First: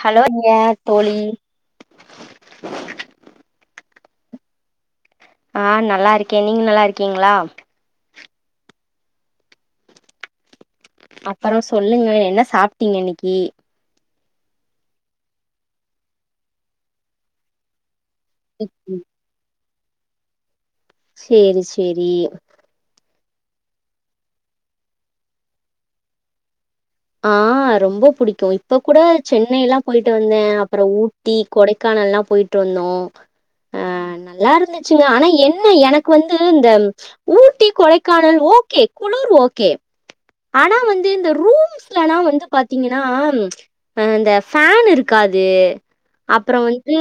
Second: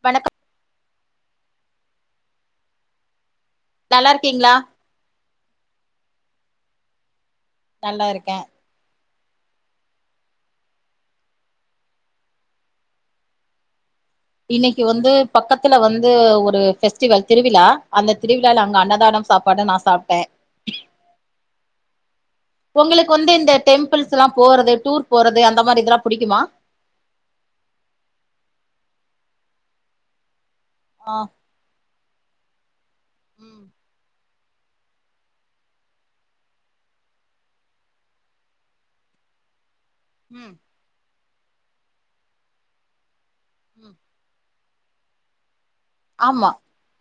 Hello வணக்கம் நீங்க யார் தோழி நல்லாருக்கீங்களா ஆ நல்லாருக்கே நீங்க நல்லாருக்கீங்களா நல்லாருக்கே அப்புற சொல்லுங்க என்ன சாப்ட்டீங்க இன்னைக்கு இன்னைக்கு வந்து பக்கத்துல வந்து ஒரு பெஃஸ்டிவல் திருவிழா அந்த திருவிழால அங்க அன்னதானம் சாப்பாடு நா சாப்ட்டே சேரி சேரி உங்களுக்கு வந்து இந்த டெம்பிள்ஸ் எல்லாம் போறது டூர் போறது அந்த மாதிரி இதெல்லாம் புடிக்குமா ஆ ரொம்ப புடிக்கும் இப்ப கூட சென்னைல்லா போய்ட்டு வந்தே அப்புற ஆ ஊட்டி கொடைக்கானல்லா போய்ட்டு வந்தோம் ம் ஆ நல்லா இருந்து ச்சுங்க ஆனா என்ன எனக்கு வந்து இந்த ஊட்டி கொடைக்கானல் ஓகே குளிர் ஓகே ம் ஆனா வந்து இந்த ரூம்ஸ்லலா வந்து பாத்தீங்கன்னா ம். இந்த ஃபேன் இருக்காது ஆமா அப்புற வந் து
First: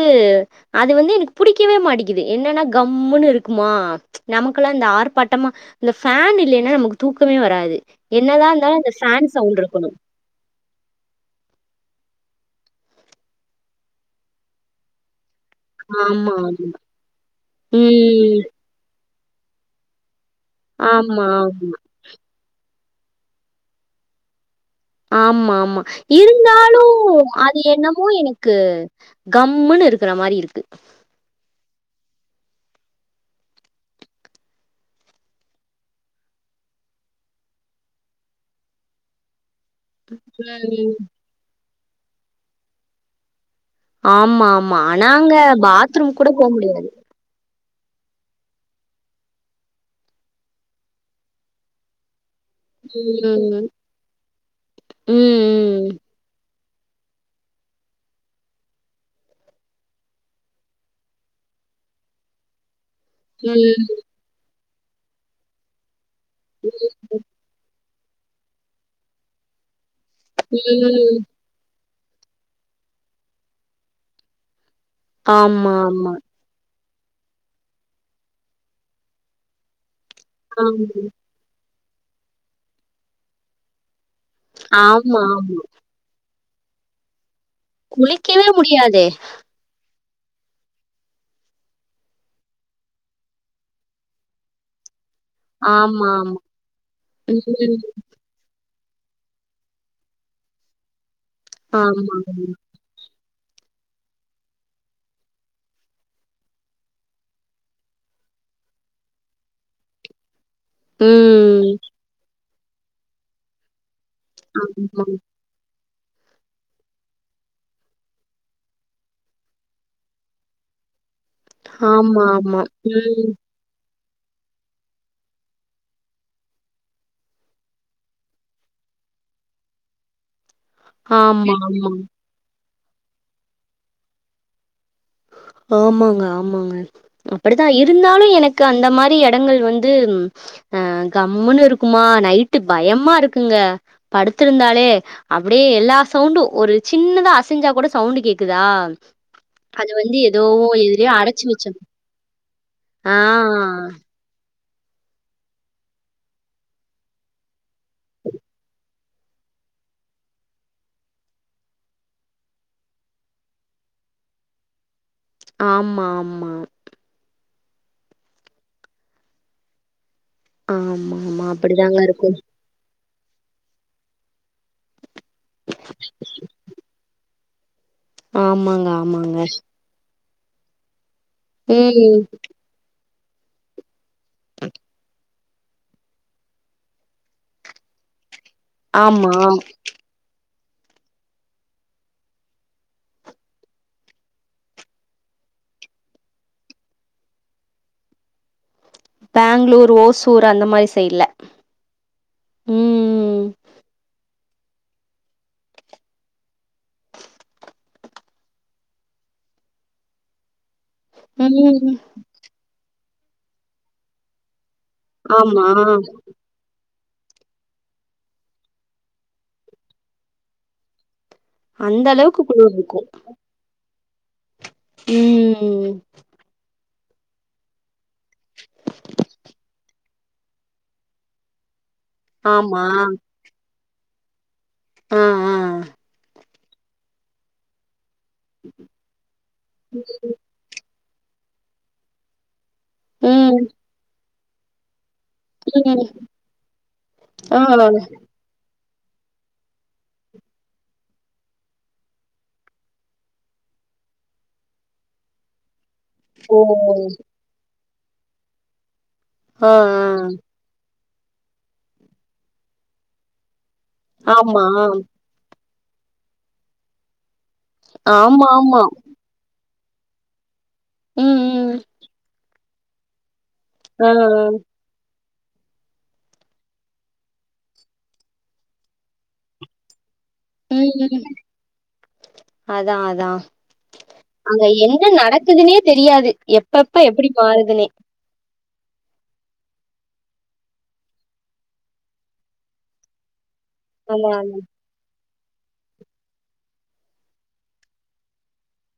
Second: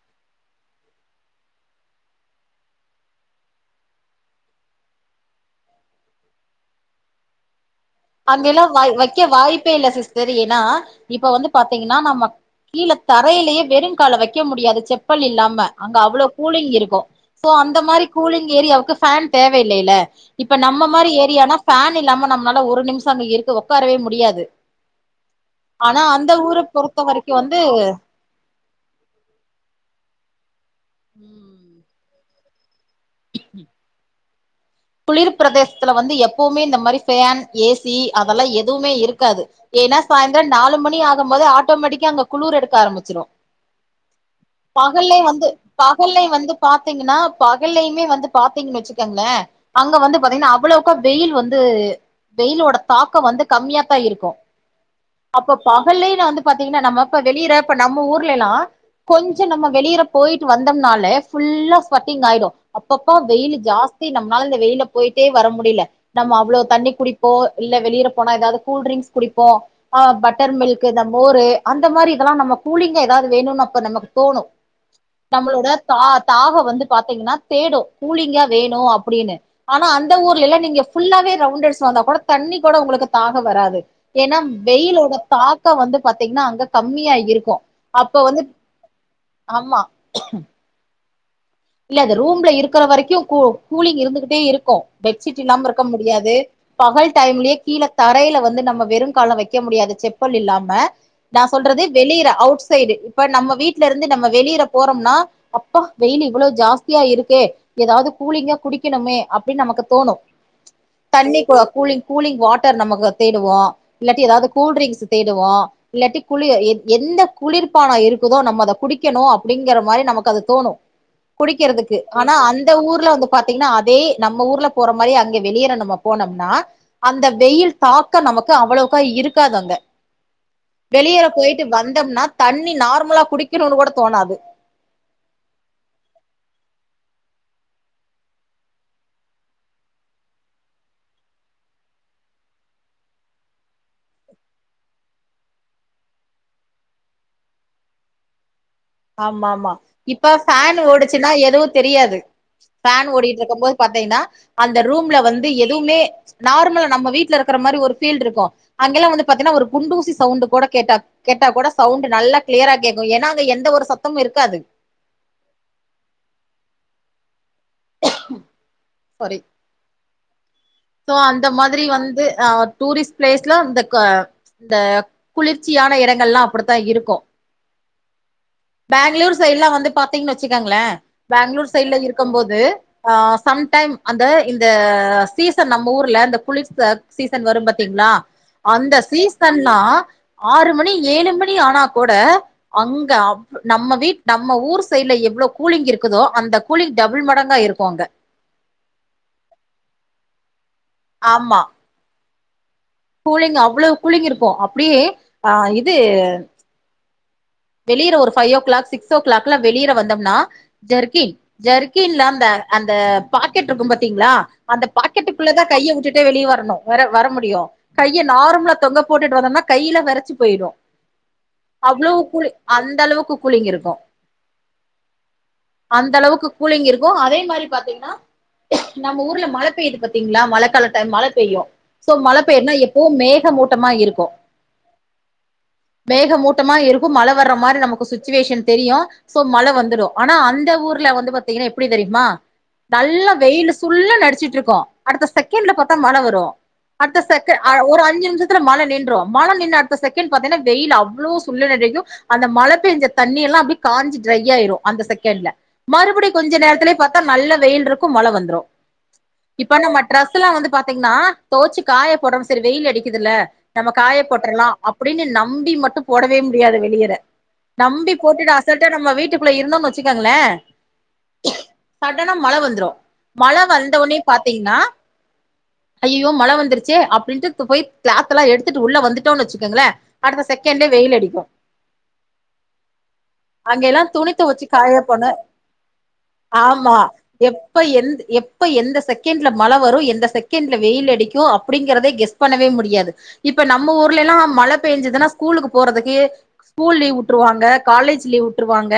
அது வந்து எனக்கு புடிக்கவே மாட்டேங்குது என்னன்னா கம்முன்னு இருக்குமா நமக்கெல்லா இந்த ஆர்ப்பாட்டமா இந்த ஃபேன் இல்லைன்னா நமக்கு தூக்கமே வராது அங்க என்னதான் எல்லாம இருந்தாலும் வ அந்த ஃபேன் வைக்க சவுண்ட் வாய்ப்பே இல்ல இருக்கணும். சிஸ்டர் ஏன்னா இப்ப வந்து பாத்தீங்கன்னா நம்ம கீழ தரையிலேயே வெறுங்கால வைக்க முடியாது செப்பல் இல்லாம அங்க அவ்ளோ ஆமா. ஆமா. கூலிங் இருக்கு சோ அந்த மாரி ம். கூலிங் ஏரியாவுக்கு ஃபேன் தேவயில்லல்ல இப்ப நம்ம மாரி ஆமா. ஏரியானா ஃபேன் இல்லாம நம்மளால ஒரு நிம்ஷோ அங்க இருக்க உக்காரவே முடியாது ஆமா ஆமா ஆனா அந்த ஊர இருந்தாலு பொறுத்த வரைக்கு வந்து அது என்னமோ எனக்கு கம்முன்னு இருக்கற மாரி இருக்கு ம் ம் [inaudible] குளிர் பிரதேசத்துல வந்து எப்பவுமே இந்த மாரி ஃபேன் ஏசி அதெல்லா எதுவுமே இருக்காது ஏன்னா சாயந்தரோ நாலு ம். மணி ஆகும் போது ஆட்டோமேட்டிக்கா அங்க குளுர் எடுக்க ஆரம்பிச்சிரு ஆமா, ஆமா. ஆனா பகல்லே அங்க வந்து பாத்ரூம் பகல்லே கூட போ வந்து முடியாது. பாத்தீங்ன்னா பகலயுமே வந்து பாத்தீங்கன்னு வச்சுக்காங்களே அங்க வந்து பாத்தீங்கன்னா அவ்வளவுக்கா வெயில் வந்து வெயிலோட தாக்கோ வந்து ம். கம்மியாத்தா இருக்கு அப்ப ம். பகல்லையு நா வந்து பாத்தீங்கன்னா நம்ம இப்ப வெளியறப்ப நம்ம ஊர்ல எல்லா கொஞ்சோ நம்ம வெளியற போயிட்டு வந்தோம்னால ஃபுல்லா ஸ்வட்டிங் ஆயிடு அப்பப்பா வெயில் ம். ஜாஸ்தி நம்மளால இந்த வெயில போயிட்டே வர முடியல நம்ம அவ்வளோ தண்ணி குடிப் ப்போ இல்ல வெளியிற போனா ஏதாவது கூல் ட்ரிங்க்ஸ் குடிப்போ ஆ பட்டர் மில்கு இந்த ம். மோரு அந்த மாரி இதெல்லா நம்ம கூலிங்கா ஏதாவது வேணுனு அப்ப நமக்கு தோணு நம்மளோட ஆமா, தா ஆமா. தாகோ வந்து பாத்தீங்கன்னா தேடு கூலிங்கா வேணு அப்டினு ஆனா அந்த ஊர்ல எல்லா ஆமா, நீங்க ஆமா. ஃபுல்லாவே ரவுண்டடுஸ் வந்தா கூட தண்ணி கூட ஒங்களுக்கு தாகோ வராது ஏன்னா வெயிலோட ஆமா. தாக்கம் வந்து பாத்தீங்கன்னா அங்க கம்மியா இருக்கு அப்ப வந்து குளிக்கவே முடியாதே ஆமா இல்ல அது ரூம்ல இருக்கிற வரைக்கு கூ கூலிங் இருந்துகிட்டே இருக்கு பெட்ஷீட் இல்லாம இருக்க ஆமா, முடியாது ஆமா. பகல் டைம்லேயே ம். கீழ தரையில வந்து நம்ம வெறும் கால வைக்க முடியாது செப்பல் இல்லாம நா சொல்றது ஆமா, வெளியிற ஆமா. அவுட்ஸ் சைடு இப்ப நம்ம வீட்ல இருந்து நம்ம வெளியில போறம்னா அப்பா வெயில் இவ்ளோ ஜாஸ்தியா இருக்கே ஏதாவது கூலிங்கா குடிக்கணுமே அப்டின் நமக்கு தோணு தண்ணி ம். கூலிங் கூலிங் வாட்டர் நமக்கு தேடுவோ இல்லாட்டி ஏதாவ்து ஆமா. கூல்ட்ரிங்ஸ் தேடுவோ இல்லாட்டி குளிர் எ எந்த குளிர்பானோ இருக்குதோ நம்ம அத குடிக்கணு அப்படிங்கிற மாரி நமக்கு அது தோணு குடிக்கறதுக்கு ஆமா, ஆனா ஆமா. அந்த ஊர்ல வந்து ம். பாத் இல்லனா அதே நம்ம ஊர்ல போற மாரி அங்க வெளியேற நம்ம போனோம்னா அந்த வெயில் பாக்க நமக்கு அவ்வளவுக்கா இருக்காது அங்க வெளியல ஆமா, போயிட்டு ஆமா. வந்தோம்னா தண்ணி நார்மலா குடிக்கணுனுனு கூட தோணாது ஆமாங்க ஆமாங்க அப்டித்தா இருந்தாலு எனக்கு அந்த மாரி எடங்கள் வந்து அ கம்முன்னு இருக்குமா நைட்டு பயமா இருக்குங்க படுத்திருந்தாலே அப்படியே எல்லா சவுண்டு ஒரு சின்னதா அசஞ்சா கூட சவுண்டு கேக்குதா ஆமா ஆமா அது வந்து இப்ப ஏதோ ஃபேன் எதுலயோ ஓடுச்சுன்னா அடைச்சு வச்ச எதுவு தெரியாது ஃபேன் ஆ. ஓடிட்டு இருக்கம் போது பாத்தெங்ன்னா அந்த ரூம்ல வந்து எதுவுமே நார்மல நம்ம வீட்டுல இருக்கிற மாரி ஒரு ஃபீல் இருக்கு அங்கல்லா வந்து பாத்தீன்னா ஒரு குண்டூசி சவுண்ட் கூட கேட்ட கேட்டா கூட சவுண்ட் நல்லா கிளியரா கேக்கு ஏன்னா அங்க எந்த ஒரு சத்தமு இருக்காது ஆமா ஆமா சாரி சோ ஆமா, ஆமா. அந்த மாரி அப்படிதாங்க வந்து இருக்கும். அ டூரிஸ்ட் பிளேஸ்ல அந்த க த குளிர்ச்சியான எடங்கள்லா அப்டித்தா இருக்கு ஆமாங்க, பேங்ளூர் ஆமாங்க. சைட்லா வந்து பா த்திங்ன் வச்சுக்கங்ளே பேங்ளூர் சைட்ல ம். இருக்கம் போது ஆ சம்டைம் அந்த இந்த சீசன் நம்ம ஊர்ல இந்த குளிர் ச சீசன் வரும் பாத்தீங்களா அந்த ஆமா. சீசன்ல்லா ஆறு மணி ஏழு மணி ஆனா கூட அங்க நம்ம வீட் நம்ம ஊர் சைட்ல எவ்ளோ கூலிங் இருக்குதோ அந்த கூலிங் டபுள் மடங்கா இருக்கு அங்க பேங்ளூர் ஓசூர் அந்த மாரி சைட்ல ஆமா ம் கூலிங் அவ்வளவு கூலிங் இருக்கு அப்டியே ஆ இது வெளியிற ஒரு ஃபைவ் ஓ கிளாக் சிக்ஸ் ஓ கிளாக்லா வெளியிற வந்தோம்னா ஜெர்கின் ம். ஜெர்கின்ல அந்த அந்த பாக்கெட்ருக்கு பாத்தீங்களா அந்த பாக்கெட்டுக்குள்ளதா ஆமா. கைய வுட்டுட்டே வெளிய வரணு வர வர முடியு கைய நார்மலா தொங்க போட்டுட்டு வந்தோம்னா கையிலா வெரச்சு போயிரு அந்த அளவுக்கு அந்த குளுர்ருக்கு அளவுக்கு கூலிங் இருக்கு ம். அந்த அளவுக்கு கூலிங் இருக்கு அதே மாரி பாத்தீங்கன்னா நம்ம ஊர்ல மழ பெய்யுது பாத் தீங்களா மழக்கால டைம் மழ பெய்யு சோ மழ பெய்யும்னா ஆமா. எப்பவு மேகமூட்டமா இருக்கு ஆ, ஆ. மேகமூட்டமா இருக்கு மழ வர்ற மாரி நமக்கு சு ச்சுவேஷன் தெரியு சோ மழ வந்துடு ஆனா அந்த ஊர்ல வந்து பாத்தீங்கனா எப்டி தெரியுமா நல்ல ம், வெயில் சுல்லுன்னு அடிச்சுட்ருக்கு அடுத்த செக் செகேண்ட்ல பாத்தா ம். மழ வரு அடுத்த செகே ஆ. ஒரு அஞ்சு நிமிஷ த்துல மழ நின்று மழ நின்ன அடுத்த செகண்ட் பாத்தீங்கன்னா வெயில் அவ்வளோ சுல்லுன்னு அடிக்கு அந்த மழ பேஞ்ச தண்ணி எல்லா அப்டியே காஞ்சு ட்ரையாயிரு அந்த செகேண்ட்ல மறுபடி ஓ! கொஞ்ச நேரத்லயே பாத்தா நல்ல வெயில்ருக்கு மழ வந்துறு ஆ, இப்ப நம்ம ஆ. ட்ரெஸ்ல்லா வந்து பாத்தீங்கனா தொவச்சு காயப் போடறோம் சரி வெயில் அடிக்குதுல்ல நம்ம காய ஆமா. போட்றலா அப்டின்னு நம்பி மட்டு போடவே முடியாது வெளியிற நம்பி போட்டுட்டு ஆமாமா. அசால்ட்ட நம்ம வீட்டுக்குள்ள இருந்தோம்னு வச்சுக்கங்ளே ம், ம். சடனா மழ வந்துரு மழ ஆ. வந்தோவுனே பாத்தீங்னா ஐயயோ மழ வந்துருச்சே அப்டின்ட்டு து போய் கிளாத்தல்லா எடுத்துட்டு உள்ள வந்துட்டோன் வச்சுக்கங்களே ம் அதா அதா அங்க எல்லா துணி தொவச்சு காய்ப்போனு தெரியாது. ஆமா எப்பப்ப எப்டி எப்ப மாறுதுன்னே. எந் எப் எப்ப எந்த செகைண்ட்ல மழ வரு எந்த செகேண்ட்ல வெயில் அடிக்கு அப்டிங்கறதே கெஸ் பண்ணவே முடியாது இப்ப நம்ம ஊர்லேல்லா அதான், அதான். மழ பேஞ்சதுனா ஸ்கூலுக்கு போறதுக்கு ஸ்கூல் லீவ் வுட்ருவாங்க காலேஜ் லீவ் வுட்ருவாங்க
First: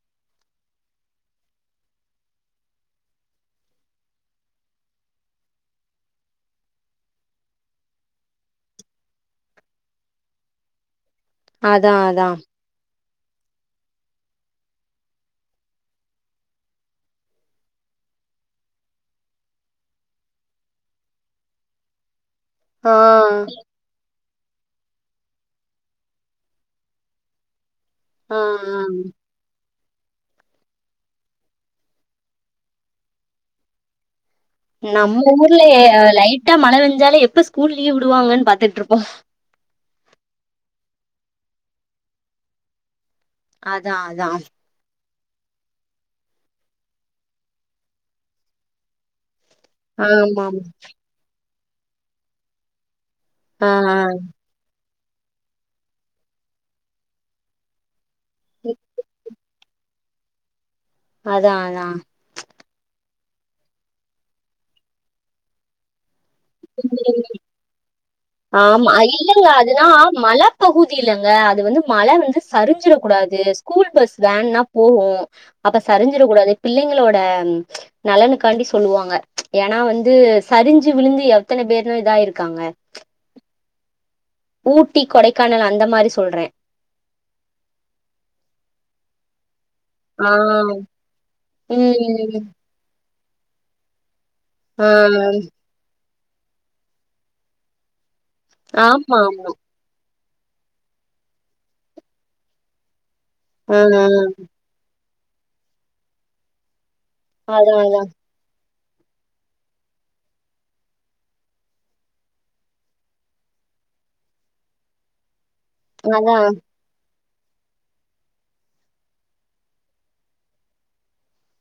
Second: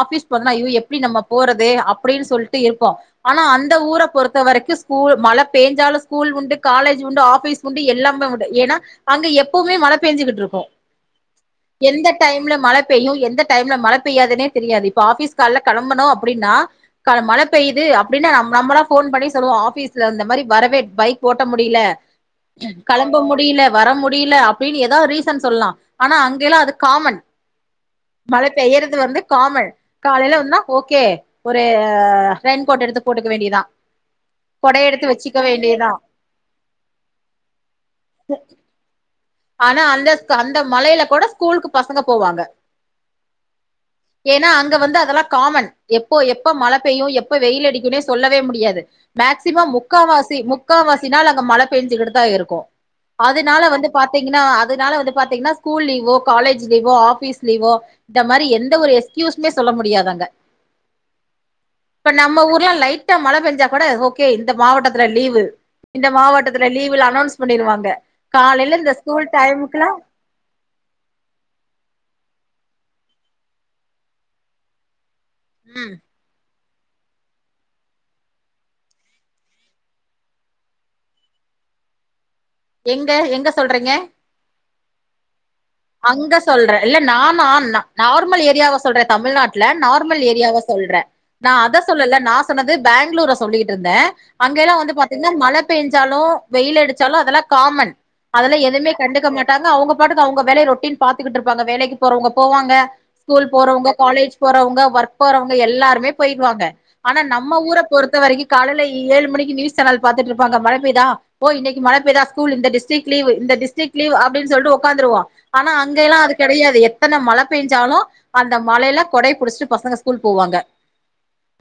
ஆஃபிஸ் போறதுனா ஜயோ எப்டி நம்ம போறது அப்டின் சொல்ட்டு இருப்போ ஆனா அந்த ஊர பொறுத்த வரைக்கு ஸ்கூல் மழ பேஞ்சாலு ஸ்கூல் உண்டு காலேஜ் உண்டு ஆஃபீஸ் உண்டு எல்லாமே உண்டு ஏனா அங்க எப்பவுமே மழ பேஞ்சுகிட்ருக்கு அதா அதா ல்ல மழ பெய்யு எந்த டைம்ல மழ பெய்யாதுனே தெரியாது இப்ப ஆஃபீஸ் கால்ல கெளம்பனு அப்டினா கால மழ பெய்யுது அப்டினா நம்ம நம்மலா ஃபோன் பண்ணி சொல்லுவோ ஆஃபீஸ்ல இந்த மாரி வரவே பைக் ஓட்ட முடில ஆ, கெளம்ப முடில வர முடில அப்டின்னு ஏதாவது ரீசன் சொல்லலா ஆனா அங்க எல்லா அது காமன் ஆ, மழ பெய்யறது ஆ. வந்து காமன் காலையில வந்தா ஓகே ஒரு ஆ ரெயின்கோட் எடுத்து போட்டுக்க வேண்டியதா கொடைய எடுத்து நம்ம வச்சுக்க ஊர்ல ஏ வேண்டியதா லைட் லைட்டா மழ பெஞ்சாலே எப்ப ஸ்கூல் லீவ் விடுவாங்கன்னு பாத்துட்டு இருப்போ ஆனா அந் அந்த மழயில கூட ஸ்கூலுக்கு பசங்க போவாங்க அதா அதா ஏன்னா அங் அங்க வந்து அதெல்லா காமன் எப்போ எப்ப மழ பெய்யு எப்ப வெயில் அடிக்குன்னே சொல்லவே முடியாது மேக்சிமம் முக்கா வாசி ஆமா முக்காவாசி நாள் அங்க மழ பெஞ்சிக்கிட்டு தா இருக்கு அதனால ஆ வந்து பாத்தீங்கன்னா அதனால வந்து பாத்தீங்கன்னா ஸ்கூல் லீவோ காலேஜ் லீவோ ஆபீஸ் லீவோ இந்த மாரி எந்த ஒரு எக்ஸ்கியூஸ்மே சொல்ல முடியாது அங்க அதா அதா இப்ப நம்ம ஊர்ல்லா லைட்டா மழ பெஞ்சா கூட ஓகே இந்த மாவட்டத்துல இந்த லீவு இந்த மாவட்ட மாவட்டத்துல லீவு அன்னோன்ஸ் பண்ணிருவாங்க காலையில ஆமா இந்த ஸ்கூல் இல்லங்க அதனா டைமுக்குலா மழ பகுதி இல்லங்க அது வந்து மழ வந்து சரிஞ்சிட கூடாது ஸ்கூல் பஸ் வேன்னா போகு அப்ப ம் சரிஞ்சிட கூடாது பிள்ளைங்களோட நலனுக்காண்டி சொல்லுவாங்க ஏன்னா வந்து சரிஞ்சி விழுந்து எத்தன பேருனு இதா ஆயிருக்காங்க எங்க எங்க சொல்றீங்க ஊட்டி கொடைக்கானல் அந் அங்க சொல்றே இல்ல நா நா நம்ம நார்மல் ஏரியாவ சொல்றே தமிழ்நாட் டுல நார்மல் ஆ ஏரியாவ சொல்றே நா அத சொல்லல நா ம் சொன்னது பேங்களூர சொல்லிட்டு இருந்தே அங்க எல்லா ஆ வந்து பாத்தீங்கன்னா மழ பெய்ஞ்சாலோ வெயில் அடிச்சாலோ அதெல்லா காமன் அதெல்லா எதுவுமே ஆமா கண்டுக்க மாட்டாங்க அவுங்க பாட்டுக்கு அவுங்க வேலையை ரொட்டீன் பாத்துக்கிட்டு இருப்பாங்க வேலைக்கு போறவங்க போவாங்க ஸ்கூல் ஆ போறவங்க காலேஜ் போறவங்க ஒர்க் போறவங்க எல்லாருமே போயிருவாங்க ஆனா நம்ம அதா ஊர அதா பொறுத்த வரைக்கு காலையில ஏழு மணிக்கு நியூஸ் சேனல் பாத்துட்டு இருப்பாங்க மழ பெய்தா ஓ இன்னிக்கி மழ பெய்தா ஸ்கூல் இந்த டிஸ்டிக் லீவு இந்த டிஸ்டிக் அப்படின்னு சொல்லிட்டு உக்காந்துருவோ ஆனா அங்க எல்லா அது அதா கெடையாது எத்தன மழ பேஞ்ஞாலூ அந்த மழைல கொடைய புடுச்சிட்டு பசங்க ஸ்கூல் போவாங்க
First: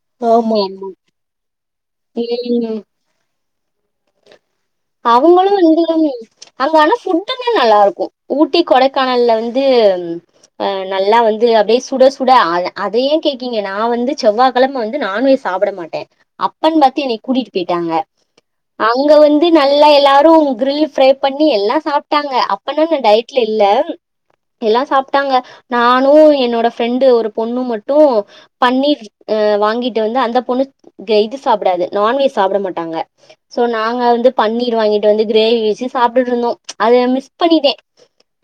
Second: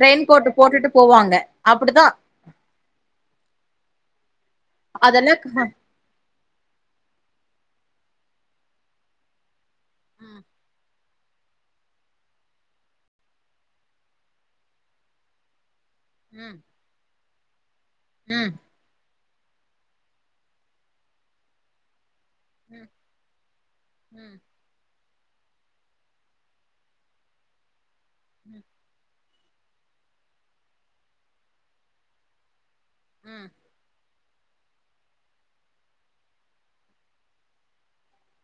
ரெயின்கோட்டு ஆமா போட்டுட்டு போவாங்க அப்டிதா [unintelligible] அதெல்லா அங்க ஆனா ஃபுட்டுமே நல்லா இருக்கு ஊட்டி கொடைக்கானல்ல வந்து ஆ நல்லா வந்து அப்டியே சுட சுட அத அதையே கேக்கீங்க நா வந்து செவ்வகெழம வந்து நான்வெஜ் சாப்ட மாட்டே ம் அப்பன்னு பாத்து எனைய கூடிட்டு போய்ட்டாங்க ம் அங்க வந்து நல்லா எல்லாரு கிரில் ஃப்ரை பண்ணி எல்லா சாப்ட்டாங்க அப்பன்னா ம் நா டயட்ல இல்ல ம் எல்லா சாப்ட்டாங்க நானு என்னோட ஃப்ரெண்டு ஒரு பொண்ணு மட்டு ம் பன்னீர் ஆ வாங்கிட்டு வந்து அந்த பொண்ணு இது சாப்டாது நான்வெஜ் சாப்ட மாட் ட்டாங்க ம் சோ நாங்க வந்து பன்னீர் வாங்கிட்டு வந்து கிரேவி வெச்சு சாப்டுட்டு இருந்தோ அதே நா மிஸ் பண்ணிட்டே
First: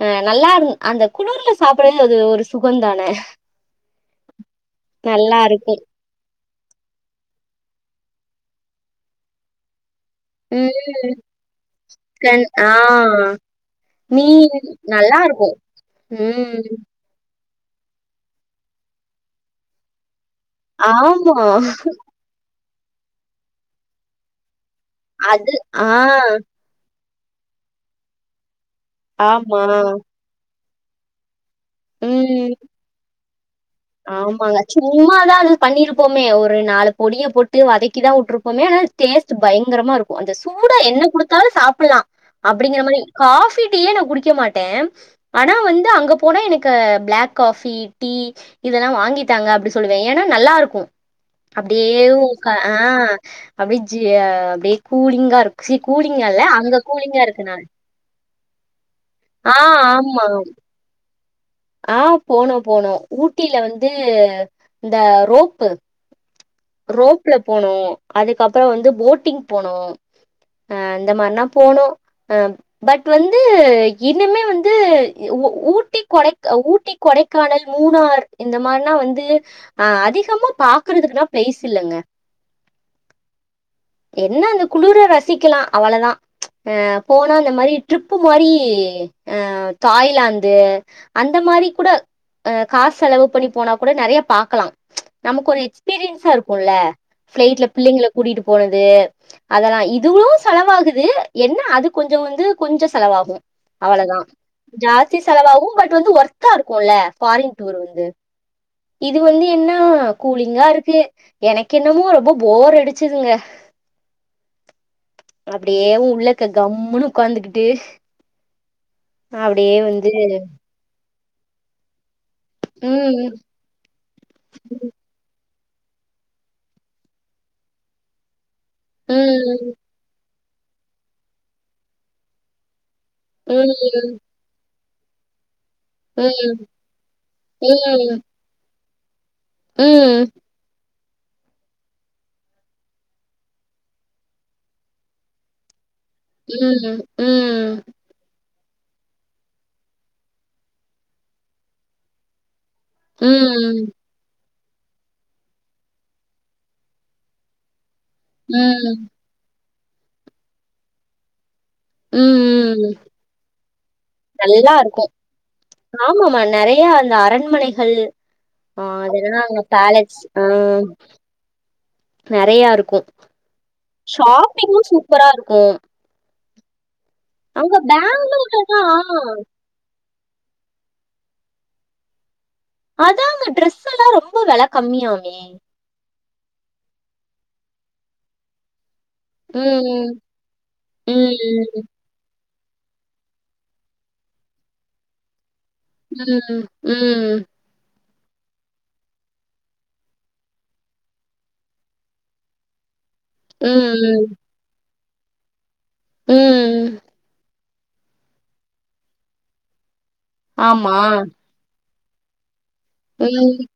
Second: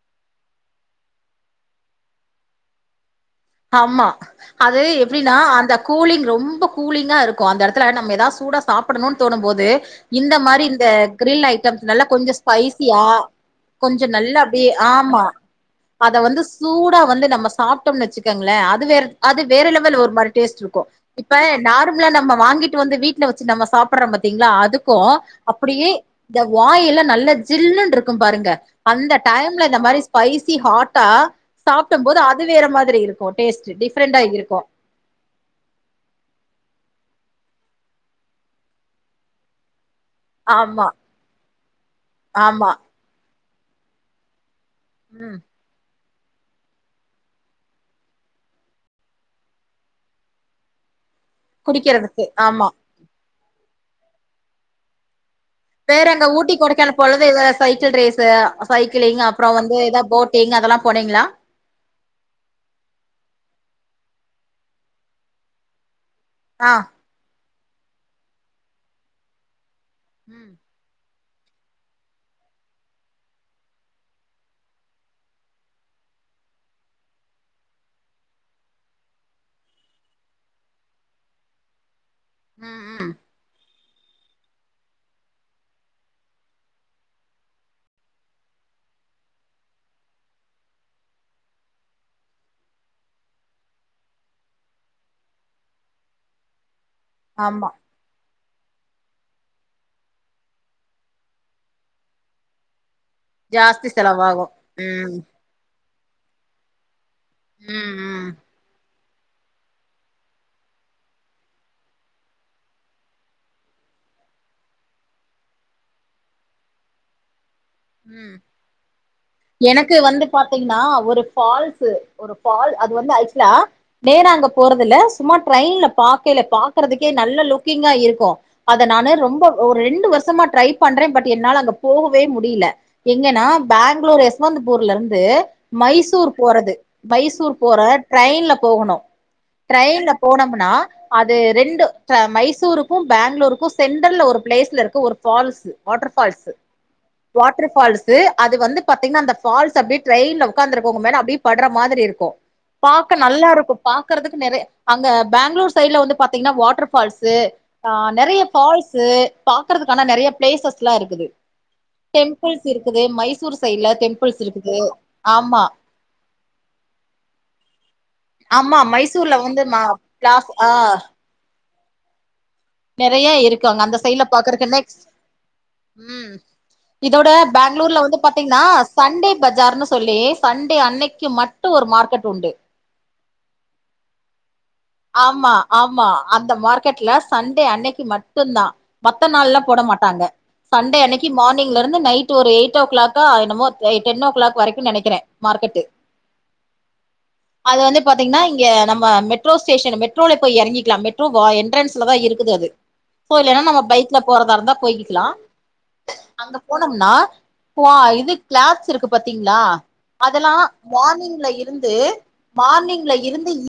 ஆ நல்லா இருந் அந்த குளுர்ல சாப்ட்றது அது ஒரு சுகந்தான ஆமா அது எப்டின்னா நல்லா அந்த இருக்கு கூலிங் ரொம்போ கூலிங்கா இருக்கு அந்த எடத்துல நம்ம எதாவது சூடா சாப்புடணுனு தோணும்போது இந்த மாரி இந்த ம் கிரில் ஐட்டம்ஸ் நல்லா கொஞ்சோ கண் ஆ ஸ்பைசியா கொஞ்ச நல்லா மீன் அப்படியே நல்லா ஆமா இருக்கு அத வந்து ம் சூடா வந்து நம்ம சாப் விட்டோம்ன்னு வச்சிக்காங்களே அது வேற அது வேற லெவல் ஒரு மாரி டேஸ்ட் இருக்கு ஆமா இப்ப நார்மலா நம்ம வாங்கிட்டு வந்து வீட்ல வச்சி நம்ம சாப்புறோ பாத்தீங்களா அதுக்கு கோ அது அப்டியே ஆ இந்த வாய் எல்லா நல்ல ஜில்லுனு இருக்கு பாருங்க அந்த ஆமா டைம்ல இந்த மாதிரி ஸ்பைசி ஹாட்டா சாப்ட போது ம் அது வேற மாதிரி இருக்கு கோட்டேஸ்டேடிப் ஆமாங்க சூ சும்மாதா அது பண்ணிருப்போமே ஒரு நாலு பொடிய போட்டு வதக்கி தா வுட்ருப்போமே அனா டேஸ்ட்டு பயங்கரமா இருக்கூ அந்த சூடா ஆமா என்ன குடுத்தாலு சாப்ட்லா ஆமா அப்டிங்கற மாறி ஃகாபி டீயே நா குடிக்க மாட்டே ம் ஆனா வந்து அங்க போனா எனக்கு பிளாக் ஃகாபி டீ இதெல்லா வாங்கிட்டாங்க அப்டி சொல்லுவே ஏனா நல்லா இருக்கூ அப்டியே ஏ குடிக்கிறதுக்கு க்க ஆமா ஆ அப்டி ஜி ய அப்டீ கூலிங்கா இருக்கூ வேற எங்க ஊட்டி குடைக்கானபோலது சைக்கிள் ரேஸு சைக்கிளிங் அப்றோ ஆ வந்து ஏதோ ஆமா. போட்டிங் அதெல்லா போனிங்களா ஆ போனோ போனோ ஊட்டில வந்து இந்த ரோப்பு ஆ ரோப்ல போனோ அதுக்கப்பறோ வந்து போட்டிங் போனோ ம் ஆ இந்த மாறிலா போனூ ஆ பட் வந்து இனிமே வந்து ஊட்டி கொடைக் ஊட்டி கொடைக்கானல் மூனார் இந்த மாறினா வந்து அ அதிகமா பாக்குறதுக்குதா பெய்ஸ்ஸில்லங்க உ உ என்ன அந்த குளுர ரசிக்கலா அவளதா அ போனா அந்த மாறி ட்ரிப்பு மாறி ஆ தாய்லாந்து அந்த மாறி கூட அ காசு செலவு பண்ணி போனா கூட நெறையா பாக்கலா ச் நமக்கு ஒரு எக்ஸ்பீரியன்ஸா இருக்குல்ல ஆமா பிளைட்ல பிள்ளைங்கள கூடிட்டு போனது அதெல்லா இதுவுளு செலவாகுது என்ன அது கொஞ்சோ வந்து கொஞ்ச செலவாகு ஜாஸ்தி அவளோதா செலவாகு ம் ஜாஸ்தி செலவாஉ பட் ப்ப வந்து ஒர்த்தா இருக்கும்ல ஃபாரின் டூர் ம் வந்து ம் இது வந்து என்னா கூலிங்கா இருக்கு எனக்கு என்னமோ ரொம்ப போர் அடுச்சதுங்க அப்டியேவுள்ளக்க கம்முனு உட்காந்துக்கிட்டு உ எனக்கு வந்து பாத்தீங்கன்னா ஒரு ஃபால்ஸ் ஒரு ஃபால் அது வந்து ம் ஆக்சுலா நேரா அங்க போறதுல சும்மா ட்ரைன்ல பாக்கைல பாக்குறதுக்கே நல்ல லுக்கிங்கா இருக்கு அத நானு ரொம்ப ம் ஒரு ரெண்டு வருஷமா ட்ரை பண்றே பட் என்னால அங்க போகவே முடில எங்கன்னா ம் பேங்களூர் யஸ்வந்த்பூர்ல இருந்து மைசூர் போறது மைசூர் போற ம் ட்ரெயின்ல போகணு ம் ட்ரெயின்ல ம் போனம்னா அதுல ரெண்டு மைசூருக்கு பேங்களூருக்கு சென்ட்டர்ல ஒரு பிளேஸ்ல இருக்கு ஒரு ஃபால்ஸ் வாட்டர் ஃபால்ஸ் உ உ வாட்டர் ஃபால்ஸ் அது வந்து பாத்தீங்கன்னா அந்த ஃபால்ஸ் அப்டியே ட்ரெயின்ல உட்காந்துருக்குறவங்க மேல அப்டியே படுற மாதிரி இருக்கு பாக்க நல்லா இருக்கு ம் பாக்கறதுக்கு நெறே அங்க பேங்ளூர் சைட்ல வந்து பாத்தீங்கன்னா வாட்டர் ஃபால்ஸ்ஸு ஆ நறைய ம் ஃபால்ஸ்ஸு பாக்கறதுக்கான நெறைய ப்ளேசஸ்லா இருக்குது டெம்புள்ஸ் ம் இருக்குது மைசூர் சைல டெம்புள்ஸ் இருக்குது ஆமா ஆமமா நெறையா அந்த அரண்மனைஹள் ஆமா ஆ மைசூர்ல அதனா அங்க வந்து மா டேலட்ஸ் ஆ பிளாஸ் நெறையாரு கு நெறைய இருக்கு அங்க அந்த சைட்ல பாக்குறக்கு ஷாப்பிங்கூ நெக்ஸ்ட் சூப்பரா இருக்கூ ம் இதோட பேங்ளூர்ல வந்து பாத்தீங்னா பேங்களூர்லனா சண்டே பஜார்னு சொல்லி தண்டே அன்னைக்கு மட்டூ ஒரு மார்க்கெட் உண்டு அதாங்க ட்ரெஸ் எல்லா ரொம்ப வெல கம்மியாமே ஆமா ஆமா அந்த மார்க்கெட்ல சண்டே அன்னைக்கு மட்டுன்தா மத்த நாள்ல்லா போட ம் மாட்டாங்க சண்டே அன்னைக்கு மார்னிங்ல ம் இருந்து நைட் டு ஒரு எய்ட் ஓ க்ளாக்கா என்னமோ தை டென் ஓ க்ளாக் வரைக்கு நெனக்கிறே மார்க்கெட்டு ம் ம் அது வந்து பாத்தீங்னா இங்க நம்ம மெட்ரோ ஸ்டேஷன் மெட்ரோல போய் யறங்கிக்லா மெட்ரோ வா என்ட்ரன்ஸ் ஸ்லதா இருக்குது அது சோ இல்லன்னா நம்ம பைக்ல ம் போறதா இருந்தா போய்க்கிக்கிலா ம் அங்க ம் போனோம்னா குவா இது க்ளாத்ஸ் இருக்கு பாத்தீங்ளா அதலா ஆமா மார்னிங்ல இருந்து மார்னிங்ல ம் இருந்து இ